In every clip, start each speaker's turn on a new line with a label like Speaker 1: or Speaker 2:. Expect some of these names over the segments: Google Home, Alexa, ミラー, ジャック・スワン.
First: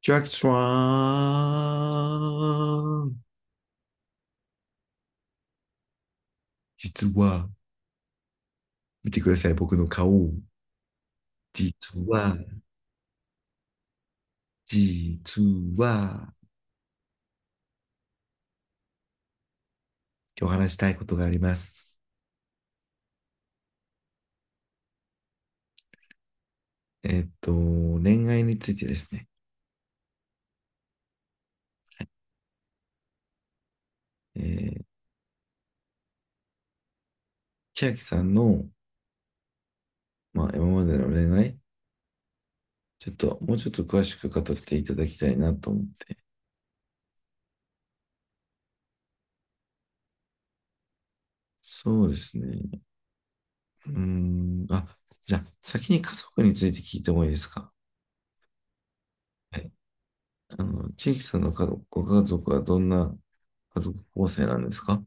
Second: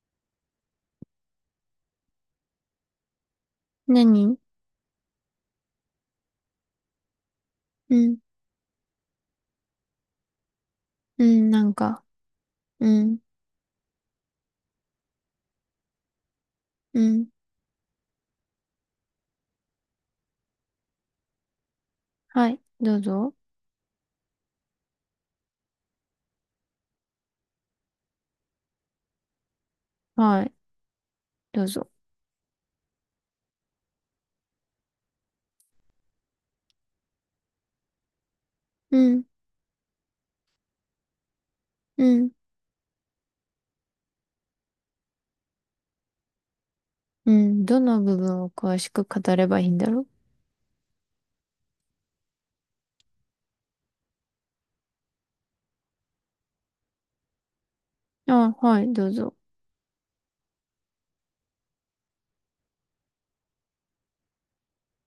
Speaker 1: ジャック・スワン。
Speaker 2: 何？
Speaker 1: 実は、
Speaker 2: うん。
Speaker 1: 見てください、僕の顔。
Speaker 2: うん、なん
Speaker 1: 実
Speaker 2: か、
Speaker 1: は、
Speaker 2: うん、
Speaker 1: 実は、
Speaker 2: うん。
Speaker 1: 今日話したいことがあります。
Speaker 2: はい、どうぞ。
Speaker 1: 恋愛についてですね。
Speaker 2: はい、どうぞ。
Speaker 1: えー、千秋さんの、
Speaker 2: うん、
Speaker 1: まあ、今までの恋愛、
Speaker 2: うん、
Speaker 1: ちょっと、もうちょっと詳しく語っていただきたいなと思って。
Speaker 2: うん。どの部分を詳しく語ればいいんだろ
Speaker 1: そうですね。うーん、あ、じゃあ、先に家族について聞いてもいいですか？
Speaker 2: う。あ、はい、どうぞ。
Speaker 1: はい。あの、千秋さんの家族、ご家族はどんな家族構成なんですか？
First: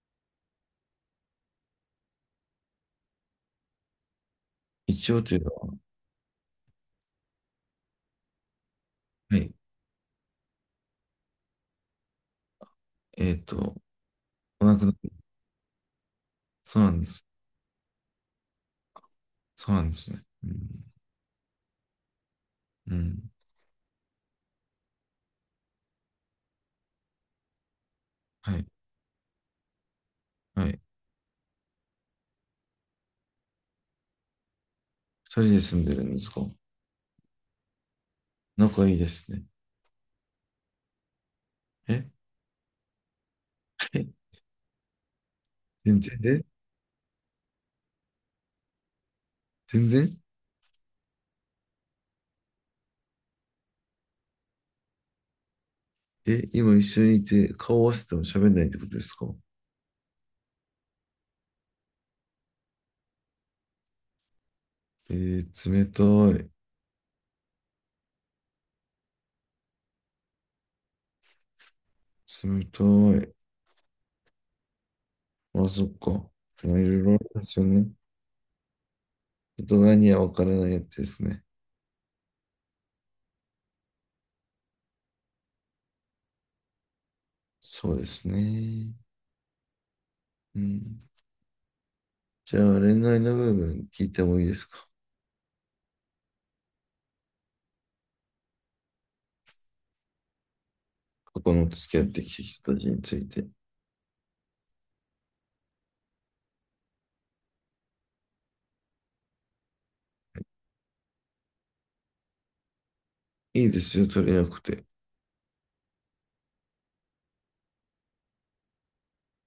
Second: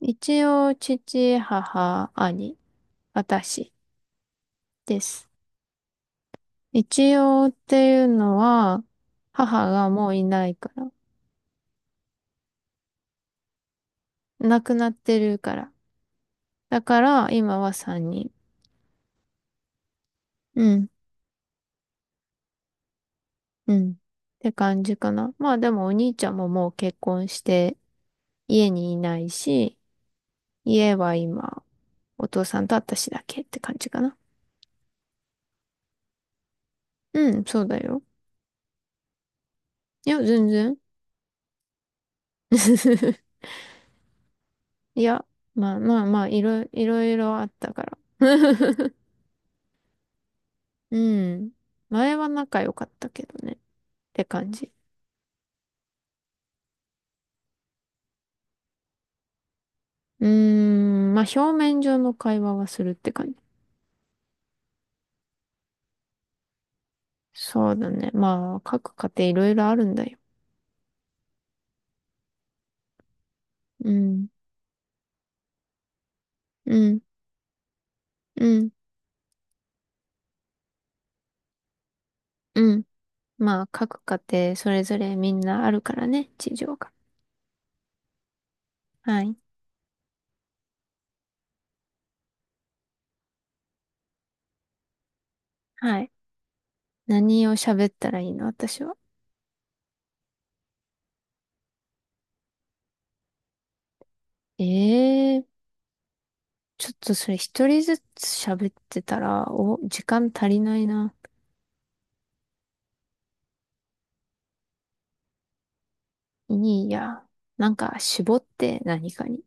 Speaker 2: 一応、父、母、兄、私で
Speaker 1: 一応
Speaker 2: す。
Speaker 1: というのは？
Speaker 2: 一応っていうのは、
Speaker 1: はい。
Speaker 2: 母がもういないから。
Speaker 1: えっと、
Speaker 2: 亡
Speaker 1: お
Speaker 2: く
Speaker 1: 亡く
Speaker 2: なっ
Speaker 1: なり、
Speaker 2: てるから。
Speaker 1: そ
Speaker 2: だ
Speaker 1: うな
Speaker 2: か
Speaker 1: んです。
Speaker 2: ら、今は三人。
Speaker 1: そうなんですね。うん。
Speaker 2: うん、
Speaker 1: うん。
Speaker 2: うん。って感じかな。まあでもお兄ちゃんももう結婚して、
Speaker 1: はい。
Speaker 2: 家にいないし、
Speaker 1: はい。
Speaker 2: 家は今、お父さんと私だけって感じかな。
Speaker 1: 二人で住んでるんですか？
Speaker 2: うん、そうだよ。
Speaker 1: 仲いいですね。
Speaker 2: いや、全然。
Speaker 1: え？
Speaker 2: いや、まあ
Speaker 1: 全
Speaker 2: まあ
Speaker 1: 然
Speaker 2: まあ、い
Speaker 1: え
Speaker 2: ろ、いろいろあったから。
Speaker 1: 全然
Speaker 2: うん。前は仲良かったけどね。って感じ。
Speaker 1: え、今一緒にいて顔合わせても喋んないってことですか？
Speaker 2: うーん、まあ表面上の会話はするって感じ。
Speaker 1: えー、冷たい。
Speaker 2: そうだね。まあ、各家庭いろいろあるんだよ。
Speaker 1: 冷たい。
Speaker 2: うん、
Speaker 1: あ、そっか。
Speaker 2: う
Speaker 1: まあ、いろ
Speaker 2: ん、
Speaker 1: いろあるんですよね。
Speaker 2: うん、
Speaker 1: 外側には分からないやつですね。
Speaker 2: うん。まあ、各家庭それぞれみんなあるからね、事情が。
Speaker 1: そうですね。
Speaker 2: はい、
Speaker 1: うん。じゃあ、恋愛の部分聞いてもいいですか？
Speaker 2: はい。何を喋ったらいいの私は。
Speaker 1: 過去の付き合ってきた人たちについて。
Speaker 2: ええー、ちょっとそれ一人ずつ喋ってたら、お、時間足りないな。
Speaker 1: いいですよ、取れなくて。
Speaker 2: いいや。なんか絞って何かに。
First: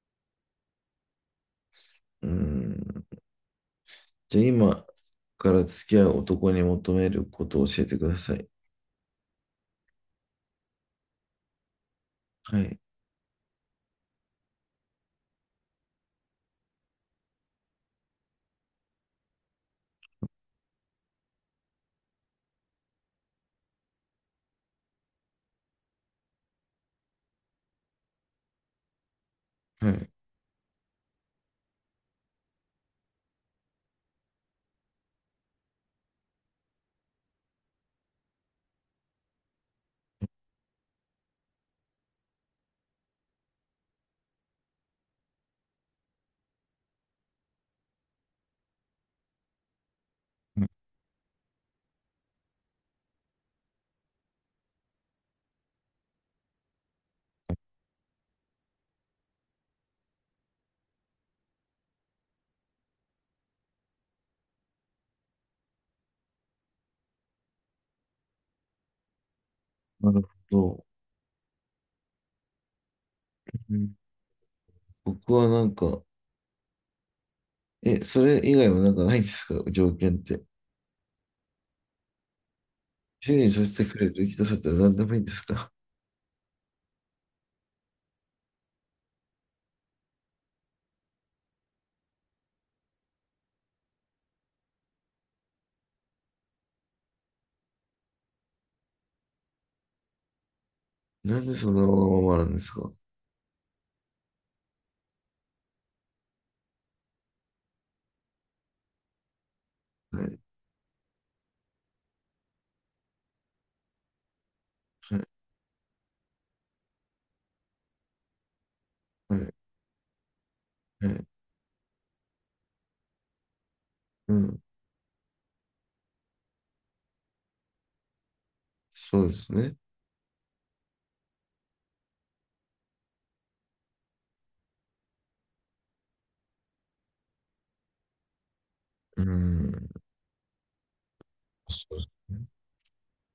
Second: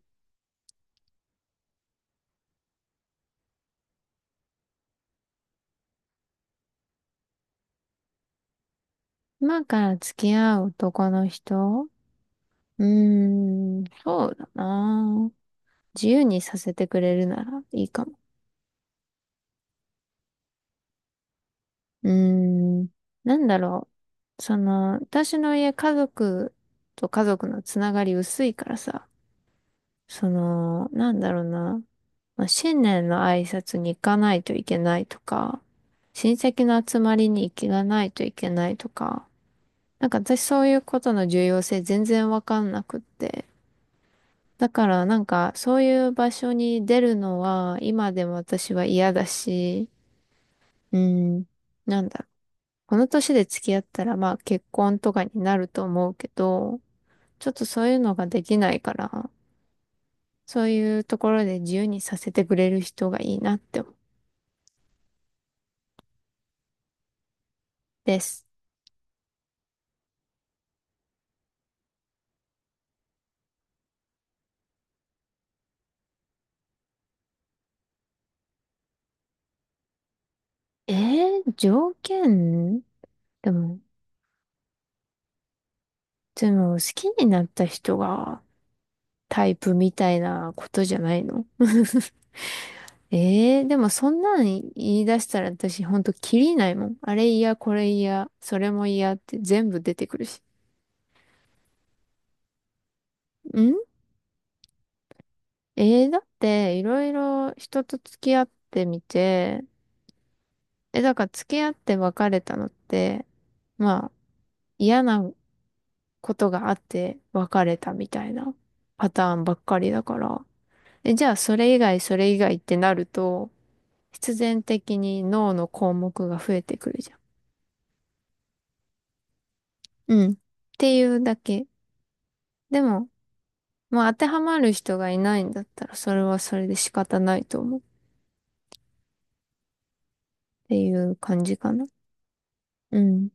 Speaker 1: うん。じゃあ、今から付き合う男に求めることを教えてください。
Speaker 2: 今から付き合う男の人。
Speaker 1: はい。
Speaker 2: うーん、そうだな。自由にさせてくれるならいいかも。うーん、なんだろう。その、私の家族と家族のつながり薄いからさ、
Speaker 1: はい。はい。
Speaker 2: その、なんだろうな。まあ、新年の挨拶に行かないといけないとか、親戚の集まりに行かないといけないとか、なんか私そういうことの重要性全然わかんなくって。だからなんかそういう場所に出るのは今でも私は嫌だし、うん、なんだろう。この年で付き合ったらまあ結婚とかになると思うけど、ちょっとそういうのができないから、そういうところで自由にさせてくれる人がいいなって思うです。
Speaker 1: なるほど。うん。僕はなんか、え、それ以外はなんかないんですか、条件って。
Speaker 2: え条件？
Speaker 1: 主に
Speaker 2: で
Speaker 1: さ
Speaker 2: も、
Speaker 1: せてくれる人だったら何でもいいんですか？
Speaker 2: でも好きになった人がタイプみたいなことじゃないの？でもそんなん言い出したら私ほんとキリないもん。あれ嫌、これ嫌、それも嫌って全部出てくるし。
Speaker 1: なんでそんなわがままなんですか？
Speaker 2: んだっていろいろ人と付き合ってみて、
Speaker 1: はい、
Speaker 2: え、だから付き合って別れたのって、まあ嫌
Speaker 1: はい、
Speaker 2: なことがあって別れたみたいなパタ
Speaker 1: は
Speaker 2: ーンば
Speaker 1: い、
Speaker 2: っかりだから。
Speaker 1: は
Speaker 2: え、じ
Speaker 1: い。
Speaker 2: ゃあ、それ以外ってなると、必
Speaker 1: うん。
Speaker 2: 然的に脳の項目が増えてくるじゃん。
Speaker 1: そうですね。
Speaker 2: うん。っていうだけ。でも、まあ、当てはまる人がいないんだったら、それはそれで仕方ないと思う。っ
Speaker 1: うん。
Speaker 2: ていう感じかな。
Speaker 1: そうですね。
Speaker 2: うん。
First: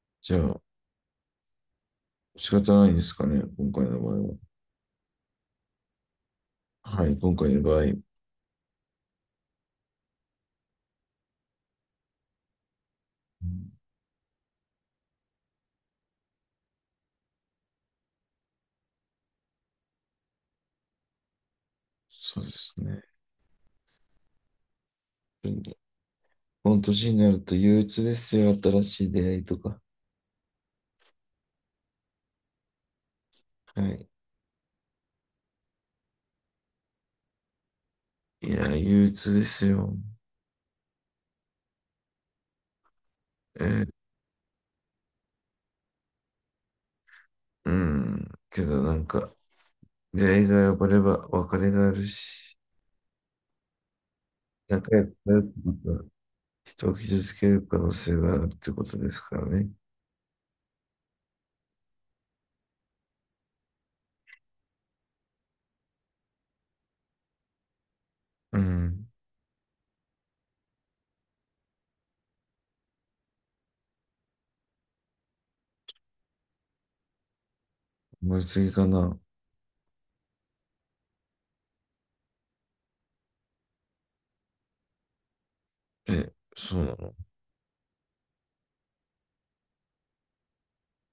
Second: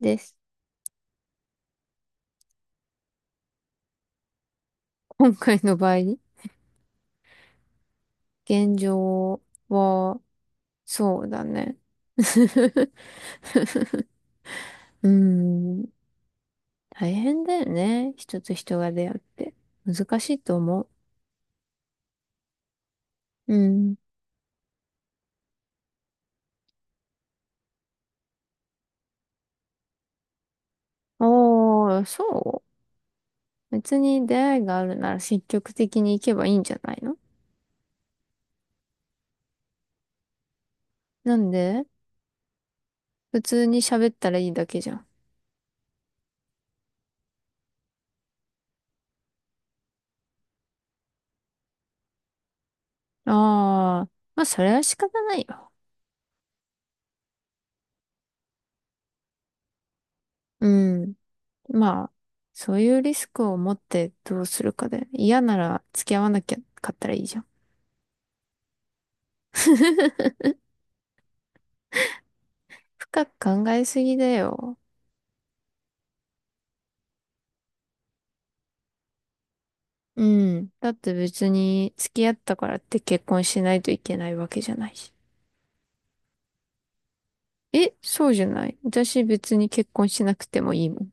Speaker 2: で
Speaker 1: じ
Speaker 2: す。
Speaker 1: ゃあ、仕方ないですかね、今回の場合は。
Speaker 2: 今回の場合、
Speaker 1: はい、今回の場合。うん。
Speaker 2: 現状は、そうだね。うん。大変だよね。人と人が出会って。難しいと思
Speaker 1: そうですね。
Speaker 2: う。うん。
Speaker 1: うん。この年になると憂鬱ですよ、新しい出会いとか。
Speaker 2: ああ、そう。
Speaker 1: は
Speaker 2: 別
Speaker 1: い。
Speaker 2: に出会いがあるなら積極的に行けばいいんじゃないの？
Speaker 1: いや、憂鬱ですよ。
Speaker 2: なんで？普
Speaker 1: え
Speaker 2: 通に
Speaker 1: ー、
Speaker 2: 喋ったらいいだけじゃん。
Speaker 1: うん。けどなんか、出会いが破れば別れがあるし、
Speaker 2: ああ、まあそれは
Speaker 1: 仲
Speaker 2: 仕
Speaker 1: 良く
Speaker 2: 方な
Speaker 1: なる
Speaker 2: い
Speaker 1: って
Speaker 2: よ。
Speaker 1: ことは、人を傷つける可能性があるってことですからね。
Speaker 2: うん。まあ、そういうリスクを持ってどうするかで、嫌なら付き合わなきゃかったらいいじゃん。
Speaker 1: うん。
Speaker 2: 深く考えすぎだよ。
Speaker 1: 思い過ぎかな。
Speaker 2: うん。だって別に付き合ったからって結婚しないといけないわけじゃないし。
Speaker 1: え、そうなの？
Speaker 2: え、そうじゃない。私別に結婚しなくてもいいもん。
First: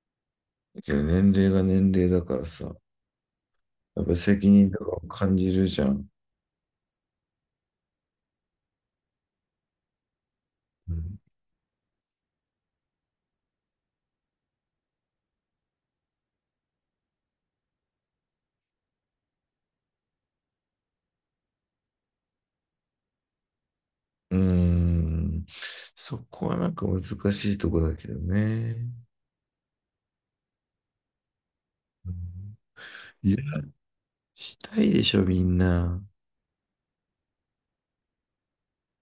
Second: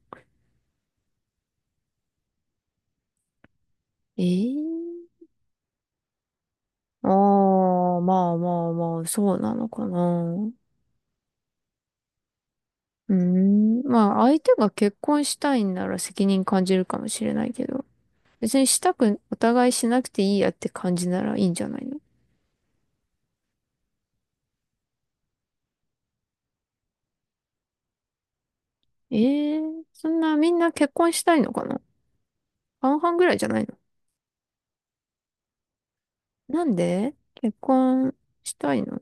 Speaker 1: けど年齢が年齢だからさ、やっぱ
Speaker 2: え
Speaker 1: 責任とかを
Speaker 2: え。
Speaker 1: 感じるじゃん。
Speaker 2: ああ、まあまあまあ、そうなのかな。う
Speaker 1: うん。
Speaker 2: ーん。まあ、相手が結婚したいんなら責任感じるかもしれないけど、別にしたく、お互いしなくていいやって感じならいいんじゃないの？
Speaker 1: うーん。そこはなんか難しいとこだけどね。
Speaker 2: ええー、そんなみんな結婚したいのかな？
Speaker 1: うん。
Speaker 2: 半々ぐ
Speaker 1: い
Speaker 2: ら
Speaker 1: や、
Speaker 2: いじゃないの？
Speaker 1: したいでしょ、みんな。
Speaker 2: なんで結婚したいの？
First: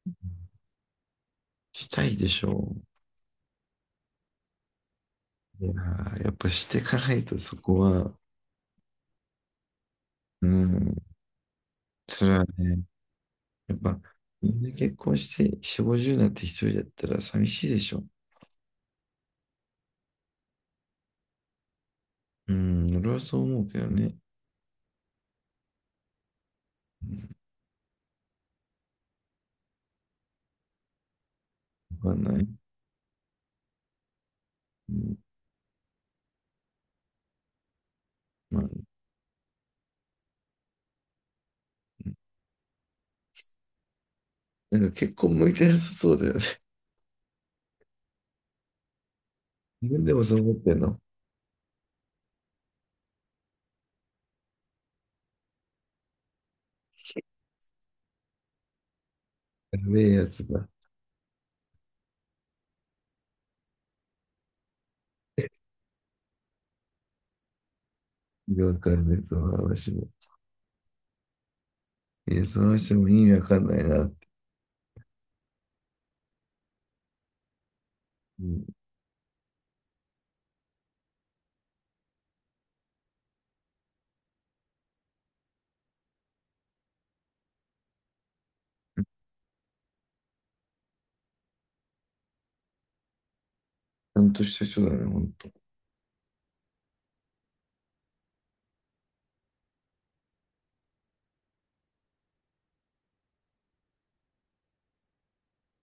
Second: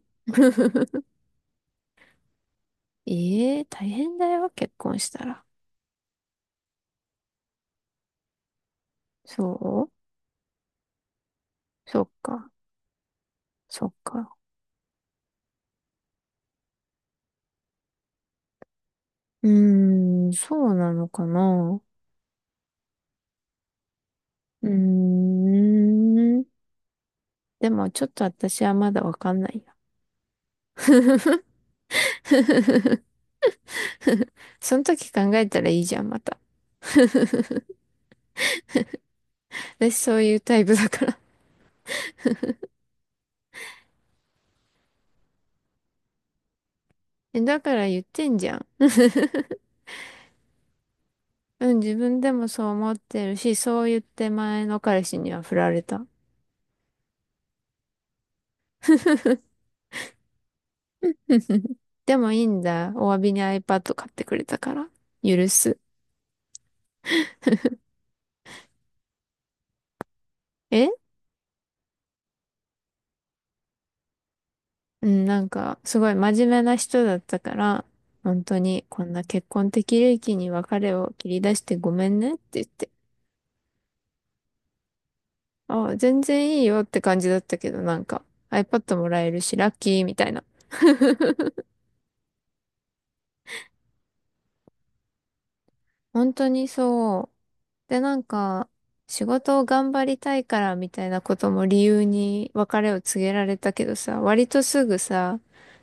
Speaker 1: したいでしょ。
Speaker 2: ええー、大変だよ、結婚したら。
Speaker 1: いやー、やっぱしていかないとそこは、
Speaker 2: そ
Speaker 1: うん、
Speaker 2: う。そっ
Speaker 1: それは
Speaker 2: か、
Speaker 1: ね、やっ
Speaker 2: そっ
Speaker 1: ぱ
Speaker 2: か。
Speaker 1: みんな結婚して4、50になって一人だったら寂しいでしょ。
Speaker 2: うーん、そうなのかな。
Speaker 1: うん、俺はそう思うけどね。
Speaker 2: うーん。でもちょっと私はまだわかんないな。
Speaker 1: わかんない。
Speaker 2: その
Speaker 1: う
Speaker 2: 時
Speaker 1: ん、
Speaker 2: 考えたらいいじゃん、また。
Speaker 1: まあ、
Speaker 2: 私そういうタイプだから。
Speaker 1: なんか結婚向いてなさそうだよね。
Speaker 2: え、だから言ってんじゃん。
Speaker 1: 自分でもそう思ってんの？
Speaker 2: うん、自分でもそう思ってるし、そう言って前の彼氏には振られた。
Speaker 1: やべえやつだ。
Speaker 2: でもいいんだ。お詫びに iPad 買ってくれたから。許す。
Speaker 1: わかんない、その話も。
Speaker 2: え。
Speaker 1: いや、その話も意味わかんないなって。
Speaker 2: うん、なんか、すごい真面目な人だったから、本
Speaker 1: う
Speaker 2: 当
Speaker 1: ん、ち
Speaker 2: に、こんな結婚的利益に別れを切り出してごめんねって言って。あ、全然いいよって感じだったけど、なんか iPad もらえるし、ラッキーみたいな。
Speaker 1: ゃんとした人だね、ほんと。
Speaker 2: 本当にそう。で、なんか、仕事を頑張りたいからみたいなことも理由に別れを告げられたけどさ、割とすぐさ、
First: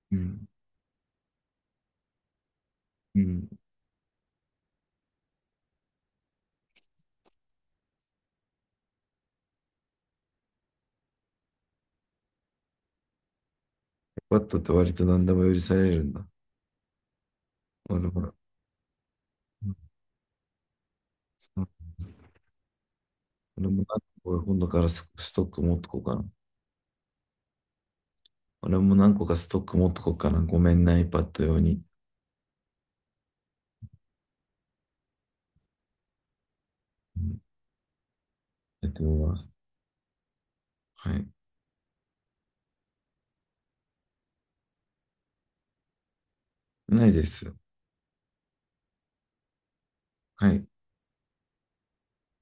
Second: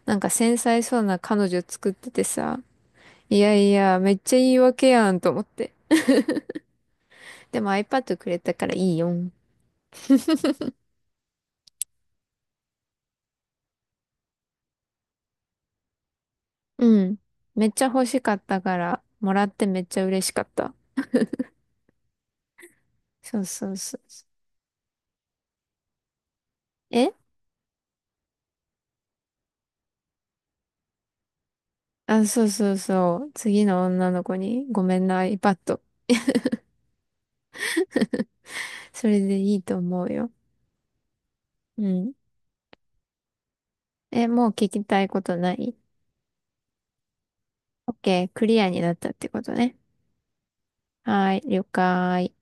Speaker 2: な
Speaker 1: う
Speaker 2: んか
Speaker 1: ん。
Speaker 2: 繊細そうな彼女作っててさ、
Speaker 1: う
Speaker 2: い
Speaker 1: ん。
Speaker 2: やいや、めっちゃ言い訳やんと思って。でも iPad くれたからいいよん。
Speaker 1: バッ d って割と何でも許されるんだ。
Speaker 2: うん。めっちゃ欲
Speaker 1: 俺
Speaker 2: し
Speaker 1: も、
Speaker 2: かったから、もらって
Speaker 1: うん、
Speaker 2: めっちゃ嬉しかった。
Speaker 1: そう。
Speaker 2: そう
Speaker 1: 俺
Speaker 2: そう
Speaker 1: も
Speaker 2: そ
Speaker 1: 何
Speaker 2: うそ
Speaker 1: 個か
Speaker 2: う。
Speaker 1: 今度からスストック持っとこうかな。
Speaker 2: え
Speaker 1: 俺も何個かストック持っとこうかな。ごめんな、iPad 用に。
Speaker 2: あ、そうそうそう。次の女の子に、ごめんな、iPad。
Speaker 1: うん、やって
Speaker 2: そ
Speaker 1: み
Speaker 2: れで
Speaker 1: ます。
Speaker 2: いいと思うよ。
Speaker 1: はい。
Speaker 2: うん。え、もう聞きたいことない？
Speaker 1: ないです。
Speaker 2: OK、クリアになったってことね。
Speaker 1: はい。
Speaker 2: はーい、了解。